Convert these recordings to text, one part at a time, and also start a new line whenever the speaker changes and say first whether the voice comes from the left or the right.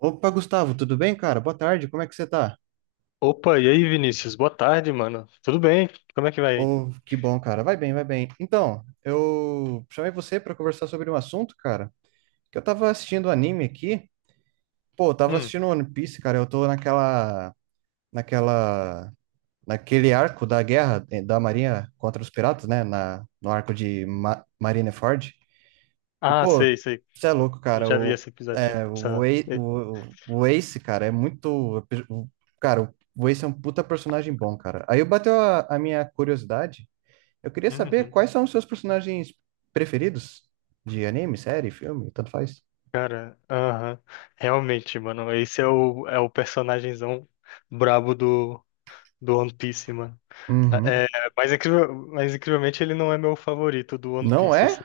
right: Opa, Gustavo, tudo bem, cara? Boa tarde, como é que você tá?
left: Opa, e aí, Vinícius? Boa tarde, mano. Tudo bem? Como é que vai? Aí?
right: Oh, que bom, cara. Vai bem, vai bem. Então, eu chamei você para conversar sobre um assunto, cara, que eu tava assistindo um anime aqui. Pô, eu tava
left: Hum.
right: assistindo One Piece, cara. Eu tô naquela, naquele arco da guerra da Marinha contra os piratas, né? No arco de Ma Marineford. E,
left: Ah,
right: pô,
left: sei, sei.
right: você é louco,
left: Eu
right: cara.
left: já vi esse episódio já.
right: O, Ace-
left: É,
right: o, o Ace, cara, é muito. o- Cara, o Ace é um puta personagem bom, cara. Aí bateu a minha curiosidade. Eu queria saber
left: uhum.
right: quais são os seus personagens preferidos de anime, série, filme, tanto faz.
left: Cara, aham. Realmente, mano. É o personagemzão brabo do One Piece, mano.
right: Uhum.
left: É, mas, incrível, mas incrivelmente ele não é meu favorito do One
right: Não
left: Piece,
right: é?
left: assim.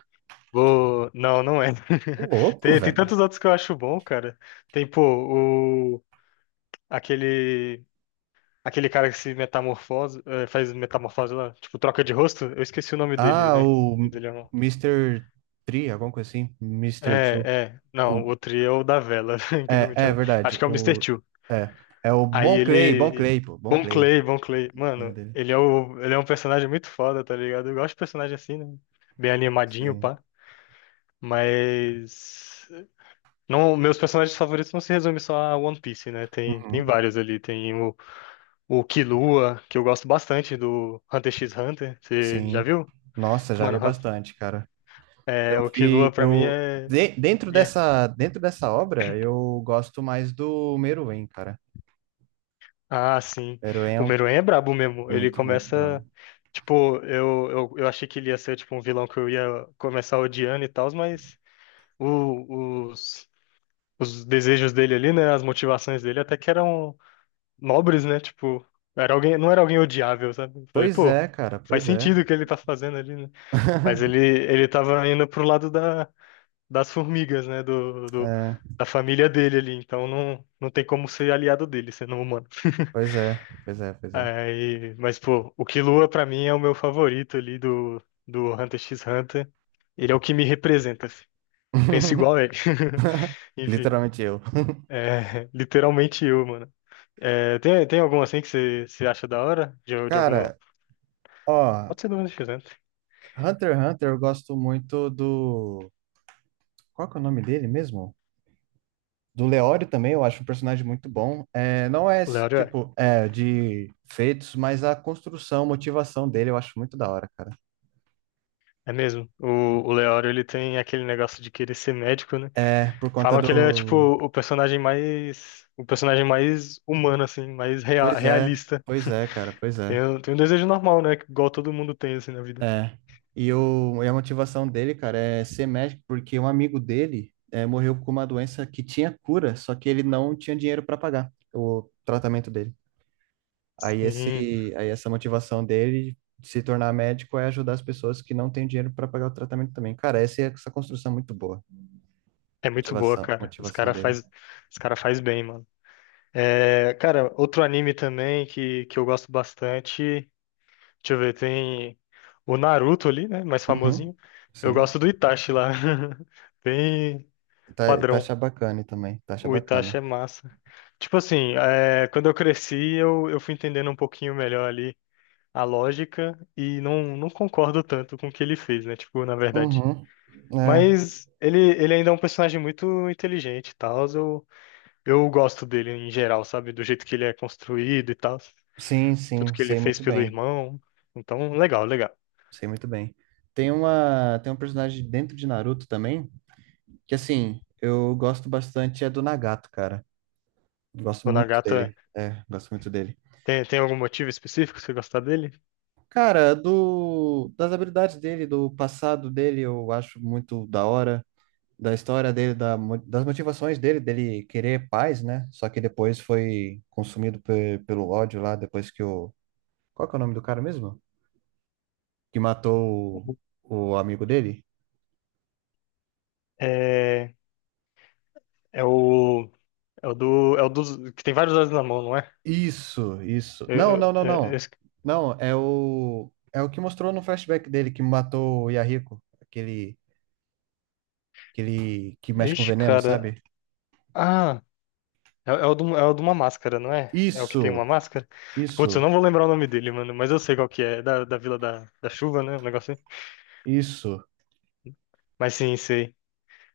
left: Vou... Não, não é.
right: Ô, louco,
left: Tem, tem
right: velho.
left: tantos outros que eu acho bom, cara. Tem, pô, o... aquele. Aquele cara que se metamorfose, faz metamorfose lá, tipo, troca de rosto? Eu esqueci o nome dele,
right: Ah,
left: né?
right: o
left: Mas ele é
right: Mister Tree, alguma coisa assim. Mister
left: É,
right: Two.
left: é. Não, o
right: O,
left: outro é o da vela, incrivelmente.
right: é, é
left: Acho
right: verdade.
left: que é o Mister
right: O,
left: Two.
right: é, é o
left: Aí
right: Bon Clay, Bon
left: ele.
right: Clay, pô. Bon
left: Bon
right: Clay, o
left: Clay, Bon Clay.
right: nome
left: Mano,
right: dele.
left: ele é, o... ele é um personagem muito foda, tá ligado? Eu gosto de personagem assim, né? Bem animadinho,
right: Sim.
left: pá. Mas. Não, meus personagens favoritos não se resumem só a One Piece, né? Tem, tem
right: Uhum.
left: vários ali. O Killua, que eu gosto bastante, do Hunter x Hunter. Você já
right: Sim.
left: viu?
right: Nossa, já vi
left: Mano,
right: bastante, cara. Eu
left: é, o Killua
right: vi,
left: pra mim
right: eu
left: é...
right: de- Dentro
left: é-
right: dessa obra, eu gosto mais do Meruem, cara.
left: Ah, sim.
right: Meruem é,
left: O
right: um-
left: Meruem é brabo mesmo.
right: é
left: Ele
right: muito bravo.
left: começa. Tipo, eu achei que ele ia ser tipo um vilão que eu ia começar odiando e tal, mas o- os, os desejos dele ali, né? As motivações dele até que eram nobres, né? Tipo, era alguém, não era alguém odiável, sabe? Falei,
right: Pois
left: pô,
right: é, cara,
left: faz
right: pois é.
left: sentido o que ele tá fazendo ali, né? Mas ele, ele tava indo pro lado da. Das formigas, né?
right: É,
left: Da família dele ali. Então não, não tem como ser aliado dele, sendo um humano.
right: pois é, pois é, pois é.
left: Aí, mas, pô, o Killua pra mim é o meu favorito ali do Hunter x Hunter. Ele é o que me representa. Assim. Penso igual a ele. Enfim,
right: Literalmente eu.
left: é literalmente eu, mano. É, tem, tem algum assim que você acha da hora? De alguma.
right: Cara, ó,
left: Pode ser do Hunter x Hunter.
right: Hunter x Hunter, eu gosto muito do... Qual que é o nome dele mesmo? Do Leório também, eu acho um personagem muito bom. É, não é
left: O
right: esse
left: Leório é.
right: tipo de feitos, mas a construção, motivação dele eu acho muito da hora, cara.
left: É mesmo. O Leório ele tem aquele negócio de querer ser médico, né?
right: É, por conta
left: Falam que ele é tipo
right: do.
left: o personagem mais humano assim, mais
right: Pois é,
left: realista.
right: pois é, cara, pois
left: Tem,
right: é.
left: tem um desejo normal, né? Igual todo mundo tem assim na vida.
right: É. E, o, e a motivação dele, cara, é ser médico, porque um amigo dele morreu com uma doença que tinha cura, só que ele não tinha dinheiro para pagar o tratamento dele. Aí
left: Sim,
right: esse, aí essa motivação dele de se tornar médico é ajudar as pessoas que não têm dinheiro para pagar o tratamento também. Cara, essa construção é muito boa.
left: é muito boa,
right: Motivação,
left: cara.
right: motivação dele.
left: Os cara faz bem, mano. É, cara, outro anime também que eu gosto bastante. Deixa eu ver, tem o Naruto ali, né? Mais
right: Uhum.
left: famosinho. Eu
right: Sim.
left: gosto do Itachi lá. Bem
right: Tá, tá
left: padrão.
right: achar bacana também. Tá achar
left: O
right: bacana.
left: Itachi é massa. Tipo assim, é, quando eu cresci, eu fui entendendo um pouquinho melhor ali a lógica e não, não concordo tanto com o que ele fez, né? Tipo, na verdade.
right: Uhum. É.
left: Mas ele ainda é um personagem muito inteligente e tal. Eu gosto dele em geral, sabe? Do jeito que ele é construído e tal.
right: Sim,
left: Tudo
right: sim,
left: que ele
right: sei
left: fez
right: muito
left: pelo
right: bem.
left: irmão. Então, legal, legal.
right: Sei muito bem. Tem um personagem dentro de Naruto também, que assim, eu gosto bastante é do Nagato, cara. Gosto
left: O
right: muito
left: Nagata
right: dele. É, gosto muito dele.
left: tem, tem algum motivo específico pra você gostar dele?
right: Cara, do, das habilidades dele, do passado dele, eu acho muito da hora. Da história dele, das motivações dele, dele querer paz, né? Só que depois foi consumido pelo ódio lá, depois que o... Qual que é o nome do cara mesmo? Que matou o amigo dele?
left: É, é o. É o do. É o dos. Que tem vários dados na mão, não é?
right: Isso, isso. Não,
left: Eu,
right: não,
left: eu,
right: não,
left: é-
right: não.
left: esse-
right: Não, é o... É o que mostrou no flashback dele que matou o Yahiko, aquele, aquele que mexe com
left: ixi,
right: veneno,
left: cara.
right: sabe?
left: Ah, é, é o do, é o de uma máscara, não é? É o que tem
right: Isso,
left: uma máscara? Putz, eu
right: isso.
left: não vou lembrar o nome dele, mano, mas eu sei qual que é. É da Vila da Chuva, né? Um negócio assim.
right: Isso.
left: Mas sim, sei.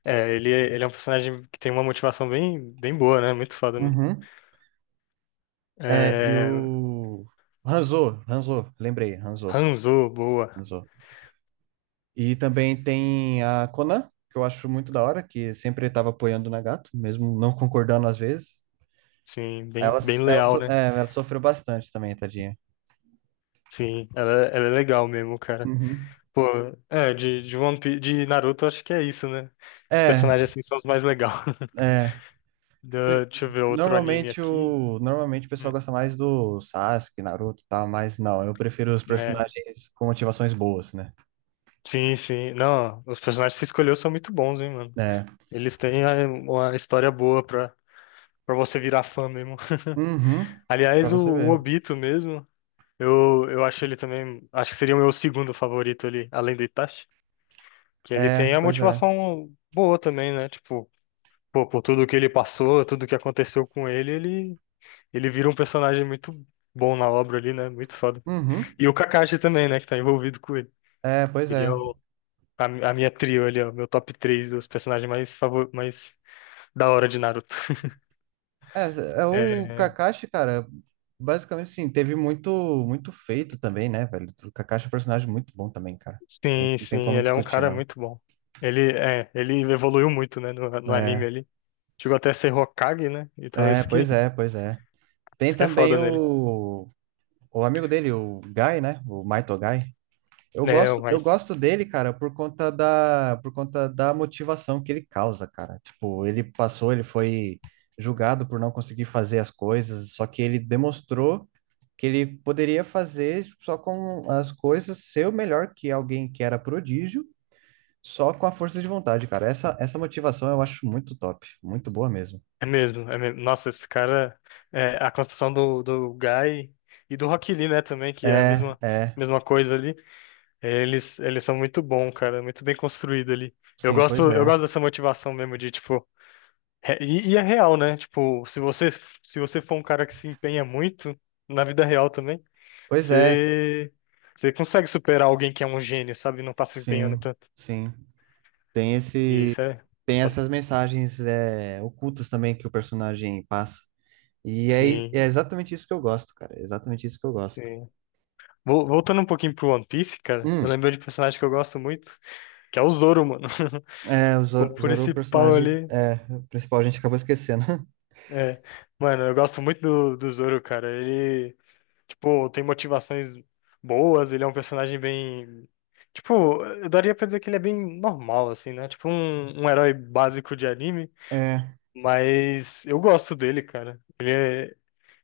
left: É, ele, ele é um personagem que tem uma motivação bem, bem boa, né? Muito foda, mano.
right: Uhum. É, e
left: É,
right: o Hanzo, Hanzo, lembrei, Hanzo,
left: Hanzo, boa.
right: Hanzo. E também tem a Conan, que eu acho muito da hora, que sempre estava apoiando o Nagato, mesmo não concordando às vezes.
left: Sim, bem,
right: Ela,
left: bem leal, né?
right: Ela sofreu bastante também, tadinha.
left: Sim, ela é legal mesmo, cara.
right: Uhum.
left: Pô, é, de One Piece, de Naruto, acho que é isso, né? Os
right: É,
left: personagens
right: s-
left: assim são os mais legais.
right: É.
left: Deixa eu ver outro anime
right: Normalmente
left: aqui.
right: o, normalmente o pessoal
left: Hum,
right: gosta mais do Sasuke, Naruto e tal, mas não, eu prefiro os
left: né?
right: personagens com motivações boas, né?
left: Sim, sim. Não, os personagens que você escolheu são muito bons, hein, mano?
right: É.
left: Eles têm é, uma história boa pra, pra você virar fã mesmo.
right: Uhum. Pra
left: Aliás,
right: você
left: o
right: ver.
left: Obito mesmo, eu acho ele também. Acho que seria o meu segundo favorito ali, além do Itachi. Que ele
right: É,
left: tem a
right: pois é.
left: motivação boa também, né? Tipo, pô, por tudo que ele passou, tudo que aconteceu com ele, ele. Ele vira um personagem muito bom na obra ali, né? Muito foda.
right: Uhum.
left: E o Kakashi também, né? Que tá envolvido com ele.
right: É, pois
left: Seria
right: é.
left: a minha trio ali, ó. Meu top 3 dos personagens mais, favor, mais da hora de Naruto.
right: É, é o
left: É,
right: Kakashi, cara, basicamente assim, teve muito muito feito também, né, velho? O Kakashi é um personagem muito bom também, cara. Tem,
left: sim,
right: não tem
left: sim,
right: como
left: ele é um
right: discutir,
left: cara
right: não.
left: muito bom. Ele, é, ele evoluiu muito, né, no anime
right: É,
left: ali. Chegou até a ser Hokage, né? Então
right: é, pois é, pois é. Tem
left: isso que é
right: também
left: foda nele.
right: o amigo dele, o Guy, né? O Maito Guy.
left: É,
right: Eu
left: mas
right: gosto dele, cara, por conta da motivação que ele causa, cara. Tipo, ele passou, ele foi julgado por não conseguir fazer as coisas, só que ele demonstrou que ele poderia fazer só com as coisas, ser o melhor que alguém que era prodígio, só com a força de vontade, cara. Essa motivação eu acho muito top, muito boa mesmo.
left: é mesmo, é mesmo. Nossa, esse cara, é, a construção do Guy e do Rock Lee, né, também, que é a
right: É, é,
left: mesma coisa ali. Eles são muito bom, cara, muito bem construído ali.
right: sim, pois
left: Eu
right: é.
left: gosto dessa motivação mesmo de tipo, e é real, né? Tipo, se você for um cara que se empenha muito na vida real também,
right: Pois é,
left: você você consegue superar alguém que é um gênio, sabe? Não tá se empenhando
right: sim,
left: tanto.
right: sim. Tem
left: E
right: esse,
left: isso é
right: tem essas mensagens ocultas também que o personagem passa. E é
left: sim,
right: exatamente isso que eu gosto, cara. É exatamente isso que eu gosto.
left: sim. Voltando um pouquinho pro One Piece, cara, eu
right: Hum,
left: lembro de um personagem que eu gosto muito, que é o Zoro, mano.
right: é, o
left: O
right: Zoro, Zoro, o
left: principal
right: personagem
left: ali.
right: é principal, a gente acabou esquecendo.
left: É. Mano, eu gosto muito do Zoro, cara. Ele tipo, tem motivações boas, ele é um personagem bem. Tipo, eu daria pra dizer que ele é bem normal, assim, né? Tipo, um herói básico de anime.
right: É,
left: Mas eu gosto dele, cara.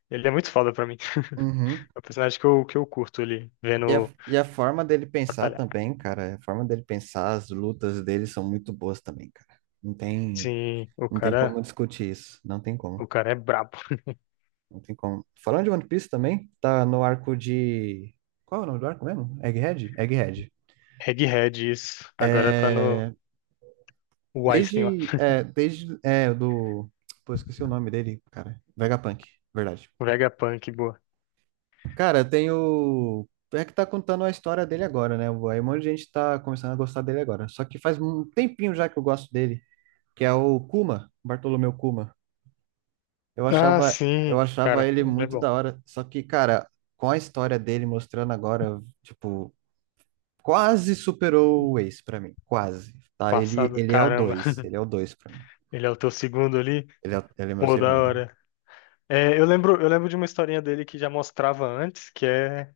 left: Ele é muito foda pra mim.
right: uhum.
left: É o personagem que que eu curto ele
right: E a,
left: vendo
right: e a forma dele pensar
left: batalhar.
right: também, cara. A forma dele pensar, as lutas dele são muito boas também, cara. Não tem,
left: Sim,
right: não tem como discutir isso. Não tem como.
left: o cara é brabo.
right: Não tem como. Falando de One Piece também, tá no arco de... Qual é o nome do arco mesmo? Egghead? Egghead.
left: Egghead, isso. Agora tá no
right: É,
left: o Einstein lá.
right: desde, pô, esqueci o nome dele, cara, Vegapunk, verdade.
left: O Vegapunk, boa.
right: Cara, tem o, é que tá contando a história dele agora, né, aí um monte de gente tá começando a gostar dele agora, só que faz um tempinho já que eu gosto dele, que é o Kuma, Bartolomeu Kuma, eu
left: Ah,
right: achava, eu
left: sim,
right: achava
left: cara,
right: ele
left: ele é
right: muito
left: bom.
right: da hora, só que, cara, com a história dele mostrando agora, tipo, quase superou o Ace pra mim, quase, tá, ele,
left: Passado, caramba.
right: ele é o dois pra mim,
left: Ele é o teu segundo ali?
right: ele é meu
left: Pô, da
right: segundo.
left: hora. É, eu lembro de uma historinha dele que já mostrava antes, que é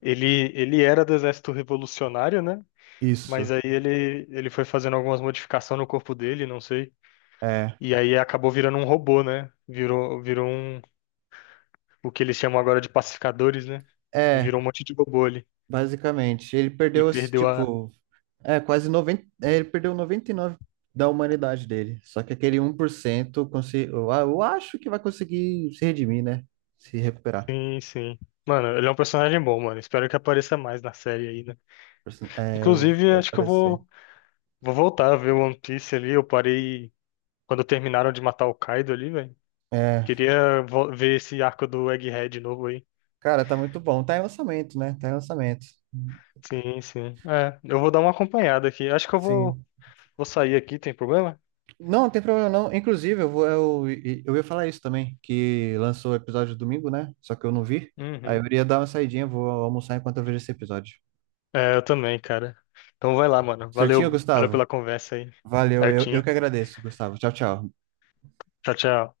left: ele, ele era do exército revolucionário, né? Mas
right: Isso.
left: aí ele foi fazendo algumas modificações no corpo dele, não sei.
right: É,
left: E aí acabou virando um robô, né? Virou um, o que eles chamam agora de pacificadores, né? E
right: é,
left: virou um monte de robô ali.
right: basicamente. Ele
left: E
right: perdeu, esse,
left: perdeu a.
right: tipo, ele perdeu 99% da humanidade dele. Só que aquele um 1% eu, eu acho que vai conseguir se redimir, né? Se recuperar.
left: Sim, sim. Mano, ele é um personagem bom, mano. Espero que apareça mais na série aí, né?
right: É,
left: Inclusive,
right: vai
left: acho que
right: aparecer.
left: vou voltar a ver One Piece ali. Eu parei quando terminaram de matar o Kaido ali, velho.
right: É,
left: Queria ver esse arco do Egghead de novo aí.
right: cara, tá muito bom. Tá em lançamento, né? Tá em lançamento.
left: Sim, sim. É, eu vou dar uma acompanhada aqui. Acho que
right: Sim.
left: vou sair aqui, tem problema?
right: Não, não tem problema não. Inclusive, eu ia falar isso também, que lançou o episódio domingo, né? Só que eu não vi. Aí
left: Uhum.
right: eu iria dar uma saidinha, vou almoçar enquanto eu vejo esse episódio.
left: É, eu também, cara. Então vai lá, mano.
right: Certinho,
left: Valeu, valeu
right: Gustavo?
left: pela conversa aí.
right: Valeu, eu
left: Certinho.
right: que agradeço, Gustavo. Tchau, tchau.
left: Tchau, tchau.